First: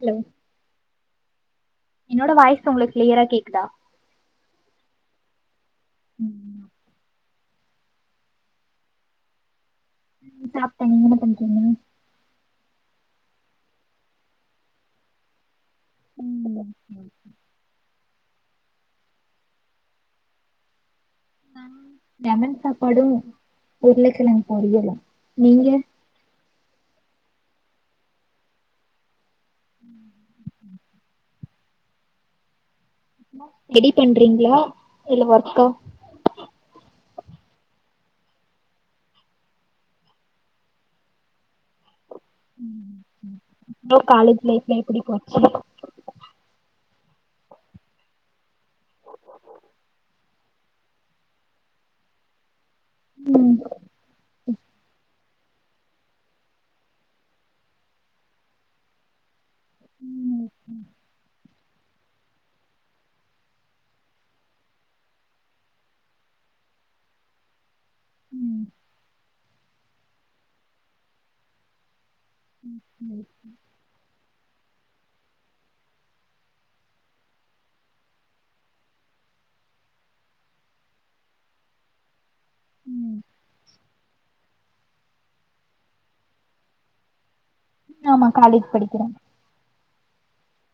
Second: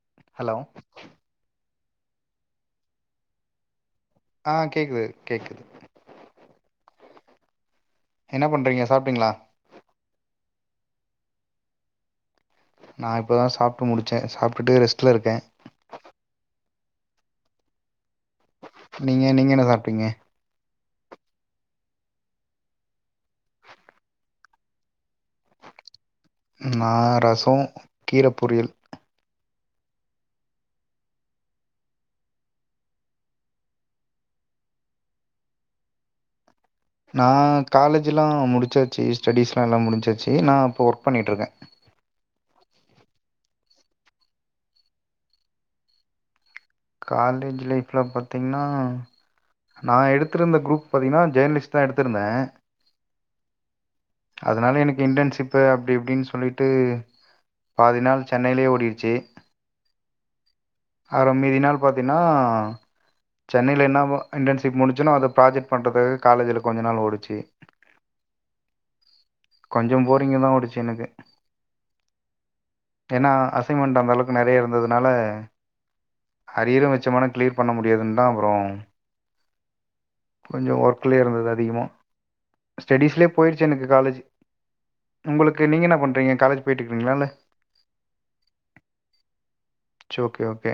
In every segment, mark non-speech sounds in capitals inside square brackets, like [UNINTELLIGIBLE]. Hello hello என்னோட voice உங்களுக் கிளியரா கேக்குதா ஆ கேக்குது கேக்குது ம் ம் என்னப் பண்ணுறீங்க சாப்பிட்டீங்களா சாப்டே நீங்க என்ன பண்றீங்க நா இப்ப தா சாப்ட்டு முடிச்சே சாப்ட்டுட்டு ரெஷ்ட்லருக்கே ம் [INAUDIBLE] நீங்க நீங்க என்ன சாப்ட்டீங்க லெமன் சாப்பாடு உருளைக்கெழங் பொரியலு நீங்க நா ரசோ கீர பொரியல் ம் ரெடி பண்றீங்களா இல்ல ஒர்க்கா நா காலேஜிலா முடிச்சாச்சு ஸ்டெடீஸ்லா எல்லா முடிஞ்சாச்சு நா இப்போ ஒர்க் பண்ணிட்டுருக்கே ம் ம் உங்க காலேஜ் லைஃப்லா எப்படி போச்சு காலேஜ் லைஃப்லா பாத்தீங்கன்னா நா எடுத்திருந்த குரூப் பாத்தீங்கன்னா ஜேர்னலிஸ்ட் தா எடுத்துருந்தே ம் அதனால எனக்கு இன்டர்ன்ஷிப் இப்போ அப்படி இப்படின்னு சொல்லிட்டு பாதி நாள் சென்னையிலயே ஓடிடுச்சு ம் ம் அதுல மீதி நாள் பாத்தீன்னா சென்னையில என்ன இன்டர்ன்ஷி முடிச்சோன அத ப்ராஜெக்ட் பண்ணுறது காலஜில கொஞ்ச நாள் ஓடிச்சு ம் கொஞ்சோ போரிங்க தா ஓடுச்சு எனக்கு ஏன்னா அசைன்மெண்ட் அந்தளவுக் மேலையே இருந்ததுனால அரியர் வச்சோமன கிளீர் பண்ண முடியாதுன் தா அப்புறோ கொஞ்சோ ஒர்க்கலயே இருந்தது அதிகமாக ஸ்டெடீஸ்லயே போயிருச்சு எனக்கு காலேஜ் உங்களுக்கு நீங்க என்ன பண்றீங்க காலேஜ் போயிட்டுருக்கீங்களா ஆமா காலேஜ் படிக்கிறா சேர் ஓகே ஓகே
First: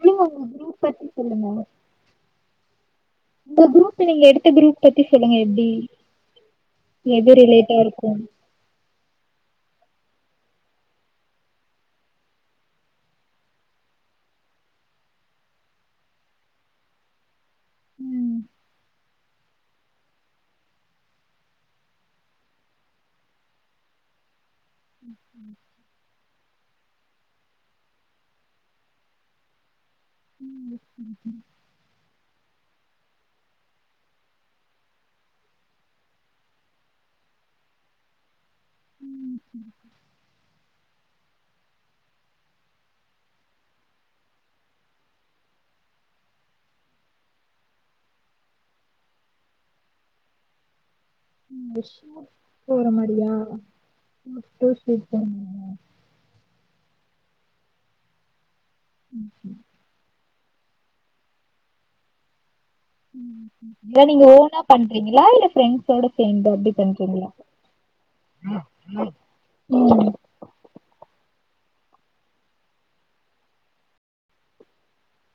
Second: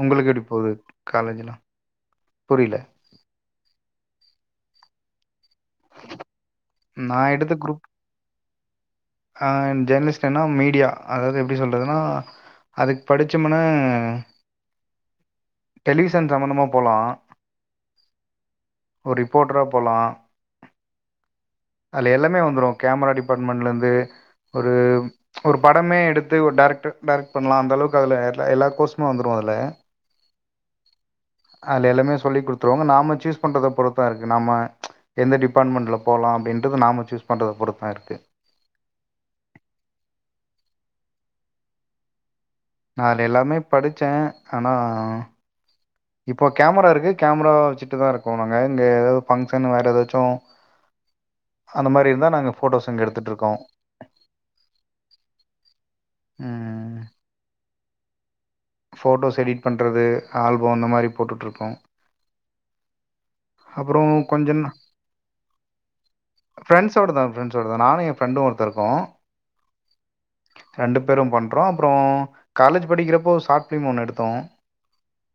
சொல்லுங்க உங்களுக்கு உங்க எப்டி போது குரூப் பத்தி சொல்லுங்க காலேஜ்லா புரியல இந்த குரூப் நீங்க எடுத்த குரூப் பத்தி சொல்லுங்க எப்பிடி நான் எது ரிலேட்டாருக்கு ஆ ஜேர்னலிஸ்ட்ன்னா மீடியா அதாவது எப்பிடி சொல்றதுன்னா அதுக்கு படிச்சோமுனா டெலிவிஷன் சம்பந்தமா போலா ம் ஒரு ரிப்போர்ட்டரா போலா அது எல்லாமே வந்துரு கேமரா டிபார்ட்மெண்ட்லருந்து ஒரு ஒரு படமே எடுத்து ஒரு டைரக்ட்ரு டைரெக்ட் பண்லா அந்த அளவுக்கு அதுல எல்லா கோர்ஸுமு வந்துரு அதுல ம் அதுல எல்லாமே சொல்லி் குடுத்துருவோங்க நாம சூஸ் பண்றத பொறுத்தா இருக்கு நம்ம எந்த டிபார்ட்மெண்ட்ல போலா அப்படின்றது நாம சூஸ் பண்றத பொறுத்தா இருக்கு ம். நா அதுல எல்லாமே படுச்சே ஆனா இப்போ கேமரா இருக்கு கேமரா வச்சுட்டுதா இருக்கோ நாங்க இங்க தாவது பங்ஷன் வேற எதாச்சு [INAUDIBLE] விஷ் போற ஃபோட்டோஸ் இங்க மாரியா [INAUDIBLE] எடுத்துட்ருக்கோ ம் ம், போட்டோஸ் ம், எடிட் பண்றது ஆல்போ இந்த மாரி போட்டுட்டுருக்கோ ல நீங்க ஓனா பண்றீங்களா இல்ல ப்ரெண்ட்ஸோட சேந்து அப்படி பண்றீங்களா ஷோடதா நானு எ ஃப்ரெண்டு ஒருத்த இருக்கோ ம் ரெண்டு பேரு பண்றோ அப்புறோ காலேஜ் படிக்கிறப்போ ஷார்ட் பிலிம் ஒன்னு எடுத்தோ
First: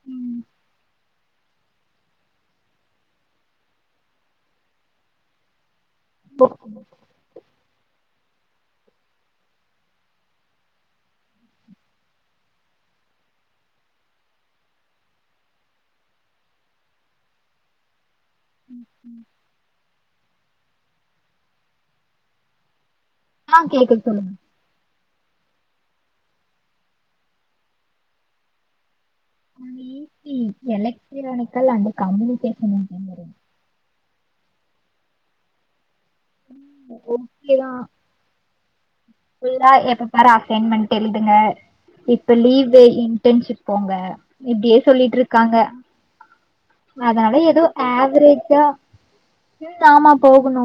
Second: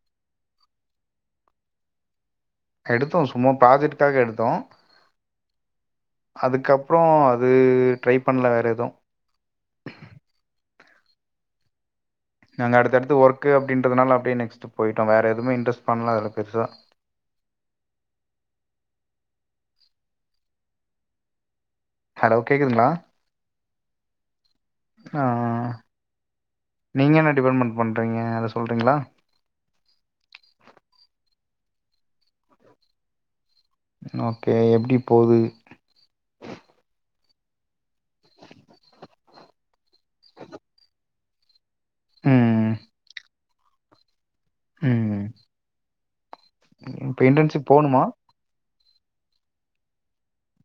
ம் எடுத்தோ சும்மா ப்ராஜெக்ட்காக எடுத்தோ ஓகே. அதுக்கப்புறோ அ து ட்ரை பண்ணல வேற எது நாங்க அடுத்தடுத்து ஒர்க்கு அப்படின்றதுனால அப்டியே நெக்ஸ்ட் போயிட்டோ வேற எதுமே இன்ரெஸ்ட் பண்ல அதல பெருசா ம் ம் ஹலோ கேக்குதுங்களா ஆ கேக்குது சொல்லுங் ஆ நீங்க என்ன டிபார்ட்மெண்ட் பண்ணுறீங்க அத சொல்றீங்களா எலக்ட்டிரானிக்கல் அண்டு கம்யூனிகேஷன் [INAUDIBLE] ஓகே எப்படி போது ஓகே தா ஃபுல்லா எப்ப பாரு அசைன்மென்ட் எழுதுங்க இப்ப ம் லீவு இன்டர்ன்ஷிப் போங்க இப்டியே ம் சொல்லிட்ருக்காங்க இப்போ அதனால எதோ இன்டர்ன்ஷிப் போகணுமா ஆவே ரெஜா ம் ஆமா போகணு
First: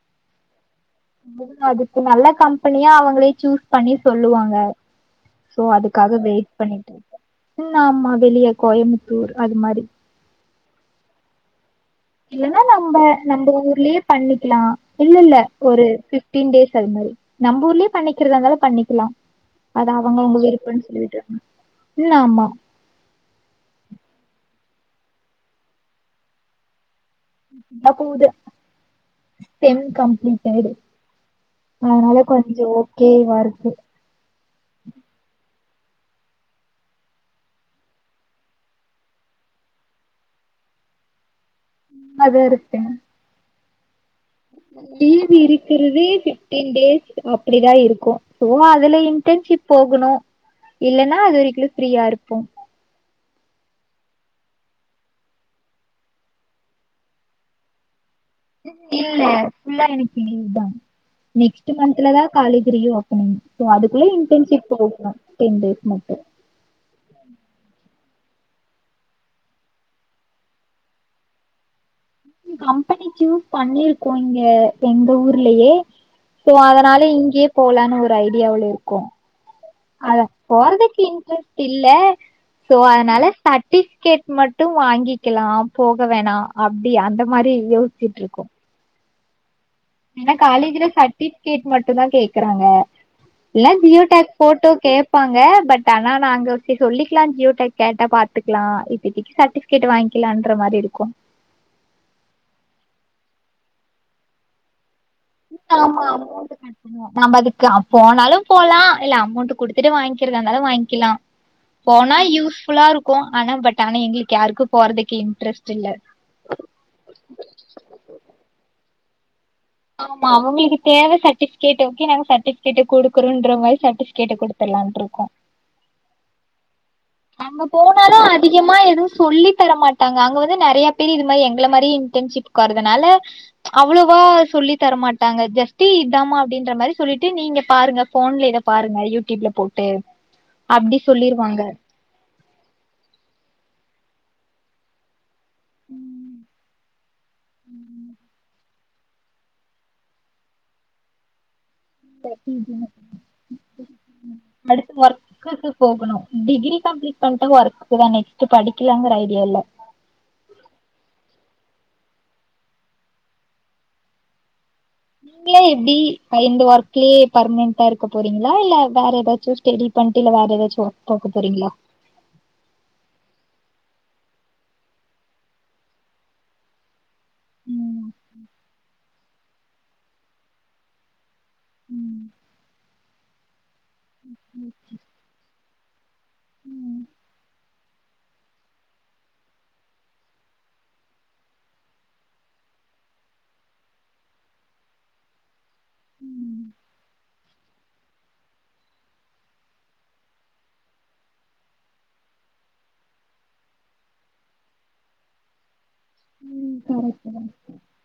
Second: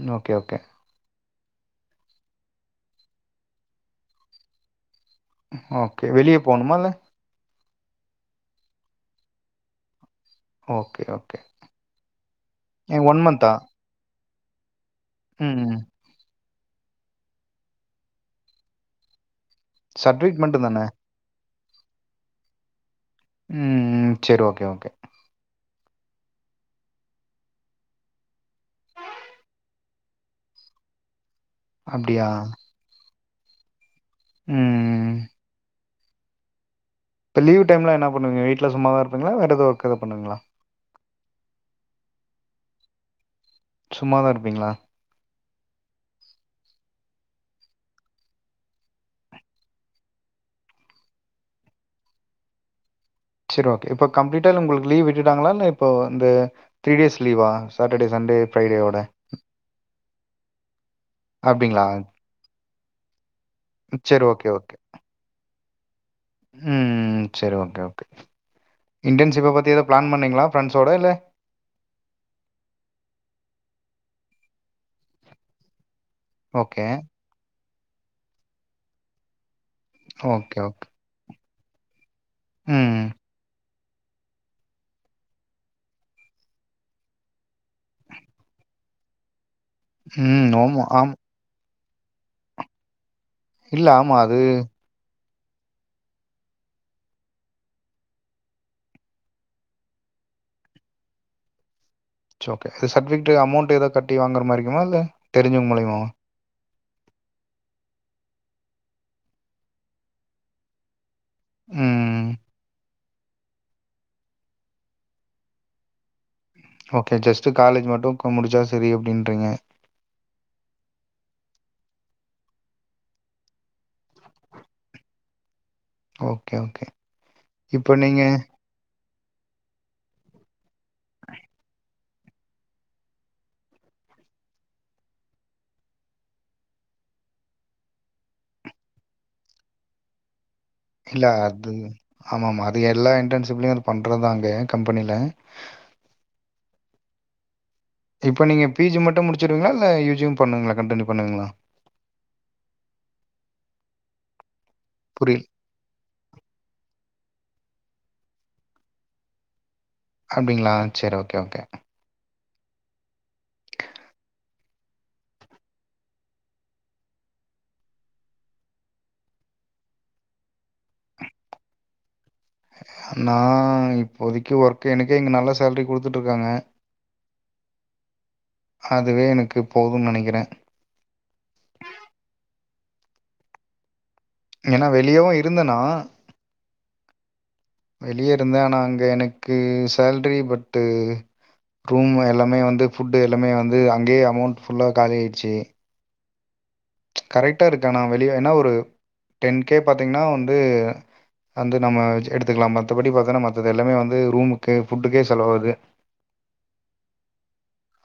ம் ஓகே ஓகே அதுக்கு நல்ல கம்பெனியா அவங்களே சூஸ் பண்ணி சொல்லுவாங்க சோ ஓகே அதுக்காக வெளியே வெய்ட் போகணுமா பண்ணிட்டு இல்லை இருக்க ம் ஆமா வெளிய கோயமுத்தூர் அது மாரி ஓகே ஓகே இல்லன்னா நம்ப ஒன் நம்ப மந்த்தா ஊர்லயே பண்ணிக்லா இல்ல இல்ல ம் ஒரு பிஃப்டீன் டேஸ் அது மாரி நம்ப ஊர்லே பண்ணிக்கிறதா இருந்தாலு பண்ணிக்கிலா அது அவங்க அவங்க சர்டிஃபிகேட் மட்டுந்தான விருப்பன் சொல்லிட்டு ம் ஆமா ம் சரி ஓகே ஓகே நாக் கூத செம் கம்ப்லீட்டேடு அதனால அப்டியா கொஞ்சோ ஓகேவாருக்கு ம் இப்ப லீவ் டைம்ல என்னா பண்ணுவீங்க வீட்ல சும்மா தா இருப்பீங்ளா வேற எதோ ஒர்க் எதோ பண்ணுவீங்ளா [UNINTELLIGIBLE] சும்மா தா இருப்பீங்ளா லீவ் இருக்குறதே பிஃப்டீன் டேஸ் அப்டிதா இருக்கு சோலா அதுல இன்டர்ன்ஷிப் போகுணு இல்லனா அது வரிக்லு ஃப்ரீயா இருப்போ செரி ஓகே இப்போ கம்ப்ளீட்டா இதுல உங்களுக்கு லீவ் விட்டுட்டாங்களா இல்ல இப்போ இந்த த்ரீ டேஸ் லீவா சட்டடே சண்டே ஃப்ரைடேவோட இல்லே ஃபுல்லா எனக்கு லீவுதாம் நெக்ஸ்ட்டு அப்டிங்களா மன்த்துலதா காலேஜூ ரீ ஓப்பனிங் சோ அதுக்குள்ள செரி ஓகே இன்டர்ன்ஷிப் ஓகே போண்ணு டென் டேஸ் மட்டு ம் செரி ஓகே ஓகே இன்டர்ன்ஷிப்ப பத்தி ஏதோ பிளான் பண்ணிங்ளா ஃப்ரெண்ட்ஸ் ஓட இல்ல கம்பெனி சூஸ் பண்ணிருக்கோ இங்க எங்க ஊர்லயே சோ ஓகே அதனால இங்கியே போலானு ஒரு ஐடியாவுல இருக்கோ அதல ஓகே ஓகே போறதுக்கு இன்ட்ரெஸ்ட் இல்ல சோ ம் அதனால சர்ட்டிபிகேட் மட்டு வாங்கிக்கலா போக வேணா அப்டி அந்த மாரி யோசிச்சுட்டு இருக்கோ எனாக் ம் ஆமா காலேஜ்ல ஆமா சட்டிப் கேட் மட்டுந்தா கேக்கறாங்க இல்னா இல்ல ஜியோ ஆமா டேக்ஸ் அது ஃபோட்டோ கேப் ப்பாங்க பட் ஆனா நாங்க சேர் சொல்லிக்கலா ஜியோடாக் கேட்ட பாத்துக்லா இப்பத்திக்கி சேட்டி டிக்கேட் வாங்கிலான்ற மாரி இருக்கு சோ கே சப்ஜெக்ட்டு அமௌண்ட் ஏதோ கட்டி வாங்குற மாரிங்ளா இல்ல தெரிஞ்சவங்க ஆமா மூலியமாவா அமௌன்டு [UNINTELLIGIBLE] நம்ப அதுக்கு அப் போனாலும் போலா இல்ல அமௌண்ட்டு குடுத்துட்டு வாய்ங்கிறதாந்தாலு வாய்ங்க்கிலா போனா ம் யூஸ் ஃபுல்லா இருக்கு ஆனா பட் ஆனா எங்ளுக்கு யாருக்கு போறதுக்கு இன்ட்ரெஸ்ட்டில்ல ஓகே ஜஸ்ட்டு காலேஜ் மட்டு கு முடிச்சா சரி அப்டின்றீங்க ஆமா அவுங்களுக்கு தேவ சர்டிபிகேட் ஓகே நாங்க சர்டிபிகேட் குடுக்குறோன்ற மாரி சர்டிபிகேட்ட குடுத்தரலானு இருக்கோ ஓகே ஓகே நம்ப இப்போ போனாலு நீங்க அதி முக்கியமா எதுவு சொல்லி தரமாட்டாங்க அங்க வந்து நெறைய பேரு இது மாரி எங்கள மாரி இன்டர்ன்ஷிப்க் வரதுனால அவ்ளோவா சொல்லி தரமாட்டாங்க ஜஸ்ட்டி இதாம அப்டின்ற மாரி சொல்லிட்டு நீங்க பாருங்க ஃபோன்ல இத பாருங்க யூடியூப்ல போட்டு அப்டி இல்ல சொல்லிருவாங்க அது ஆமா ஆமா அது எல்லா இன்டன்ஷிப்லயு அது பண்ற தா அங்க கம்பெனில ம் இப்ப நீங்க பி ஜி மட்டும் முடிச்சிருவீங்ளா இல்ல யூ ஜியும் பண்ணுவுங்ளா கண்டினியூப் பண்ணுவுங்ளா [UNINTELLIGIBLE] புரில் தீஸ்தீஸ் போகுணு டிகிரி கம்ப்ளீட் பண்ணிட்டா ஒர்க்கு தானே நெக்ஸ்ட் படிக்கலாங்குற ஐடியா இல்ல அப்டிங்ளா செரி ஓகே ஓகே நீங்கலா எப்டி இப்ப இந்த ஒர்க்லயே பர்மனண்டா இருக்க போறீங்களா இல்ல வேற ஏதாச்சு சூஸ் தெடி பண்ட்டு இல்ல வேற எதாச்சு ஒர்க் பாக்க போறீங்ளா நா இப்போதைக்கு ஒர்க் எனக்கெ இங்க நல்ல சேலரி குடுத்துட்ருக்காங்க ம் அதுவே எனக்கு போது நெனைக்கிறே ம் ஏனா வெளியவு இருந்தனா ம் வெளிய இருந்தே ஆனா அங்கே எனக்கு சேல்ரி பட்டு ரூம்மு எல்லாமே வந்து ஃபுட்டு எல்லாமே வந்து அங்கேயே அமௌண்ட் ஃபுல்ல காலி ஆகிடுச்சி ம் கரெக்டா இருக்கு ஆனா வெளிய ஏனா ஒரு டென் கே பாத்தீங்ன்னா வந்து வந்து நம்ம வச்சு எடுத்துக்குலா மத்தபடி பாத்தின்னா மத்தது எல்லாமே வந்து ரூமுக்கு ஃபுட்டுக்கே செலவாது ம் கரெக்ட் தா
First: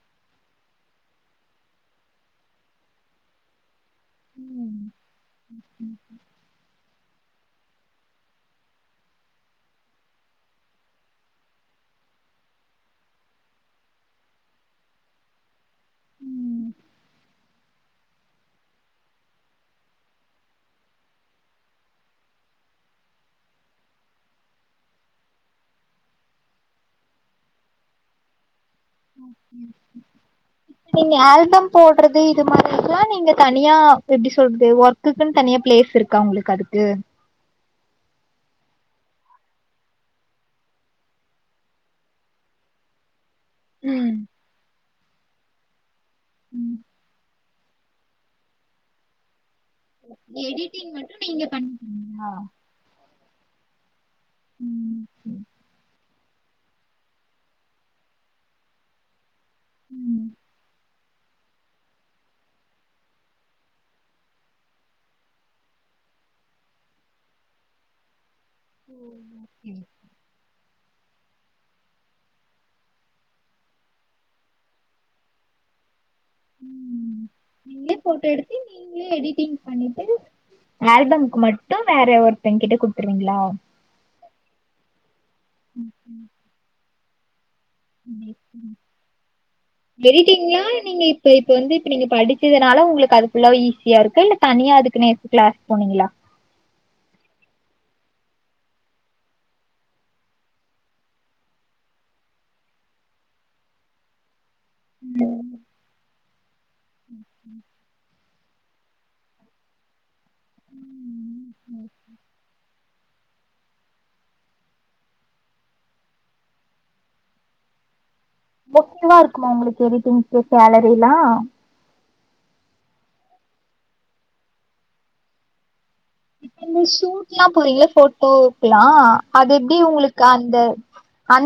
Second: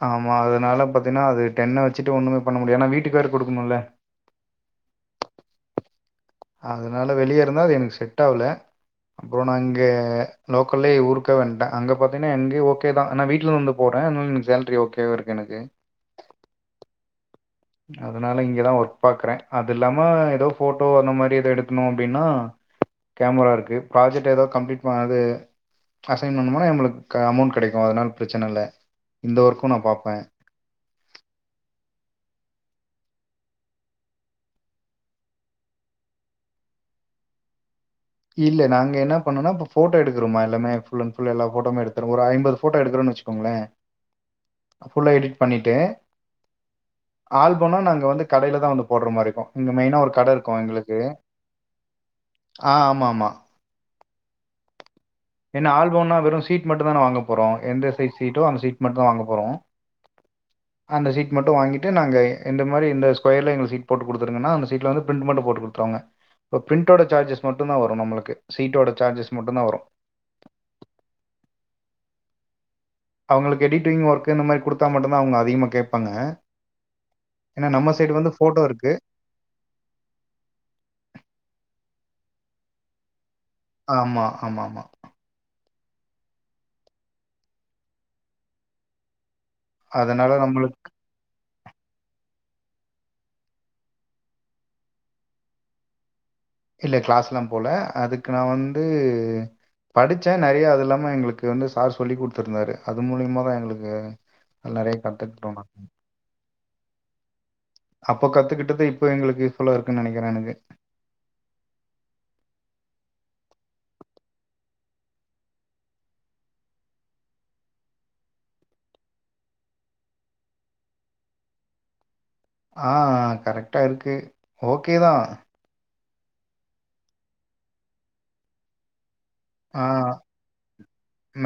ஆமா அதனாலப் பாத்தீங்னா அது டென்ன வெச்சுட்டு ஒன்னுமே பண்ண முடியு எனா வீட்டுக் வேற குடுக்குணுல்ல ம் அதனால வெளியே இருந்தா அது எனக்கு செட் ஆகல அப்றோ நா இங்க லோக்கல்லயே ஊர்க்க வந்டே அங்க பாத்தீங்கன்னா இங்கே ஓகே தா ஆனா வீட்ல வந்து போறே அத்னால் எனுக் சேல்ரி ஓகேவா இருக்கு எனக்கு ம் அதுனால இங்க தா ஒர்க் பாக்குறே அது இல்லாம ஏதோ ஃபோட்டோ அந்த மாதிரி ஏதோ எடுக்கணு அப்டின்னா கேமரா இருக்கு ப்ராஜெக்ட் எதா கம்ப்ளீட் பண்ணாது அசைன் பண்ணும்னா நம்பளுக்கு அமௌண்ட் கெடைக்கு அதனால பிரச்சன இல்ல இந்த ஒர்க்கு நா பாப்பே நீங்க ஆல்பம் போடுறது இது மாரிக்குலா நீங்க தனியா எப்டி சொல்றது ஒர்க் க்குகுன் தனியாப் பிளேஸ் இருக்கா உங்ளுக்கு அதுக்கு இல்ல நாங்க என்ன பண்ணுவோனா இப்ப ஃபோட்டோ எடுக்குறோமா எல்லாமே ஃபுல் அன்ட் ஃபுல் எல்லா ஃபோட்டோவுமே எடுத்துருவோ ஒரு ஐம்பது ஃபோட்டோ எடுக்குறோன்னு வச்சுகோங்களே ம் ஃபுல்லா எடிட் பண்ணிட்டு ம் ஆல்போனா நாங்க வந்து கடைல தா வந்து போடுற மாரி இருக்கு இங்கே மெயினா ஒரு கட இருக்கு எடிட்டிங் எங்களுக்கு மட்டு நீங்க பண் ம் ஆ ஆ ஆமா ஆமா ம் ஏனா ஆல்போம்னா வெறு சீட் மட்டு தான வாங்க போறோ எந்த சைஸ் சீட்டோ அந்த சீட் மட்டுதா வாங்க போறோ ம் அந்த சீட் மட்டு வாங்கிட்டு நாங்க எந்த மாரி இந்த ஸ்கொயர்ல எங்ளுக் சீட் போட்டு குடுத்துருங்கன்னா அந்த சீட்ல வந்துப் பிரிண்ட் மட்டும் போட்டு குடுத்துருவாங்க இப்ப பிரிண்டோட சார்ஜஸ் மட்டு தா வரு நம்ளுக்கு சீட்டோட ஓ சார்ஜஸ் மட்டு தா ஓகே வரும் அவங்களுக்கு எடிட்டிங் ஒர்க்கு இந்த மாரி குடுத்தா மட்டுதா அவங்க அதிகமா கேப்பாங்க ம் ஏனா நம்ம நீங்களே சைடு போட்டோ வந்து எடுத்து ஃபோட்டோ இருக்கு நீங்களே எடிட்டிங் பண்ணிட்டு ஆல்பம்க்கு மட்டு வேறே ஒருத்தே கிட்டே குடுத்துருவீங்களா ஆமா ஆமாமா அதனால வெய்ட்டீங்ளா நம்மளுக்கு நீங்க இப் சோ இப்ப வந்து இப்ப நீங்க படிச்சதுனால உங்களுக்கு அது ஃபுல்லாவே ஈஸியா இருக்கா இல்ல தனியா அதுக்குனே க்ளஸ் போனீங்களா இல்ல க்ளாஸ்ல்லா போல அதுக்கு நா வந்து படிச்ச நறைய அது இல்லாம எங்களுக்கு வந்து சார் சொல்லி குடுத்துருந்தாரு அது மூலியமா தா எங்களுக்கு நறைய கத்துக்ட்டோனா ம் ம் அப்ப கத்துக்கிட்டது இப்ப எங்களுக்கு யூஸ் ஃபுல்லா இருக்குன் நனைக்கிற எனக்கு இதுவா இருக்குமா உங்ளுக்கு எடிட்டிங்கு சேலரில்லா ஆ கரெக்டா இருக்கு ஓகே தா இந்த ஷூட்ல்லா போறீங்களே போட்டோக்லா அது எப்டி ஆ உங்களுக்கு அந்த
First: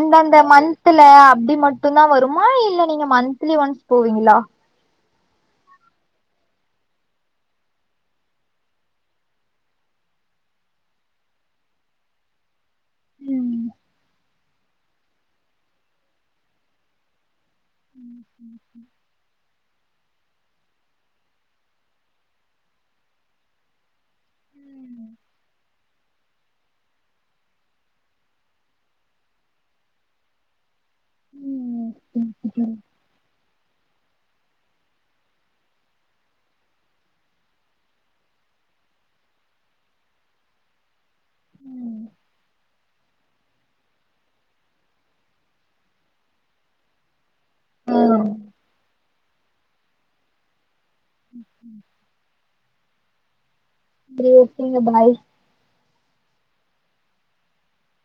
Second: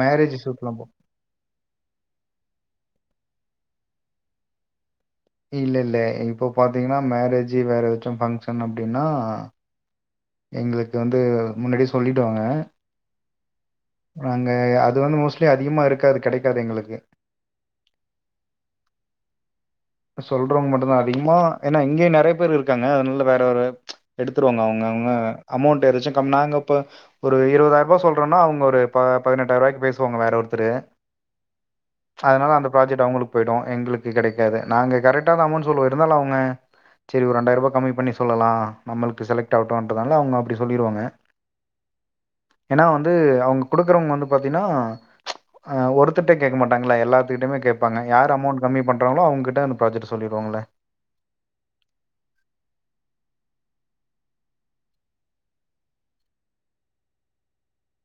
மேரேஜ் ஷூட்லாம் போ மந்த்தல அப்டி மட் ட்டுந்தா வருமா இல்ல நீங்க மந்த்லி ஒன்ஸ் போவீங்களா இல்ல இல்ல இப்போ பாத்தீங்கன்னா மேரேஜ் வேற எதாச்சு ஃபங்ஷன் அப்டின்னா எங்களுக் வந்து முன்னாடியே சொல்லிடுவாங்க ம் நாங்க அது வந்து மோஸ்ட்லி அதிகமா இருக்காது கெடைக்காது எங்களுக்கு சொல்றவங்க மட்டுதா அதிகமா ஏன்னா இங்கேயு நெறைய பேர் இருக்காங்க அதனால வேற ஒரு எடுத்துருவாங்க அவங்க அவங்க அமௌண்ட் எதாச்சு கம் நாங்க ப்ப ஒரு இருவதாயிர்வா சொல்றோன்னா அவங்க ஒரு ப பதினெட்டாயிரவாய்க் பேசுவாங்க வேற ஒருத்தரு ம் அதனால அந்த ப்ராஜெக்ட் அவங்களுக் போய்டு எங்களுக்கு கெடைக்காது நாங்க கரெக்டாதா அமௌண்ட் சொல்லுவோ இருந்தால அவங்க செரி ஒரு ரெண்டாயிரருவா கம்மி பண்ணி சொல்லலா நம்மளுக்கு செலக்ட் ஆகட்டுன்றனால அவங்க அப்படி சொல்லிருவாங்க ஏன்னா வந்து அவங்க கொடுக்குறவங்க வந்து பாத்தீங்கன்னா ஒருத்தர்ட்டே கேக்க மாட்டாங்கள எல்லா துகிட்டுமே கேப்பாங்க யார் அமொண்ட் கம்மி பண்றங்களோ அவ்ங்கிட்ட அந்த பிராஜெக்ட்ட சொல்லிருவாங்கள [UNINTELLIGIBLE] பாய்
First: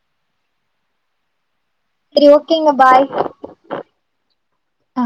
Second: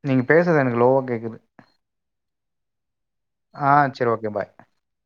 நீங்க பேசுறது எனக்கு லோவா கேட்குது சரி ஓகேங்க பாய் ஆ சரி ஓகே பாய் ஆ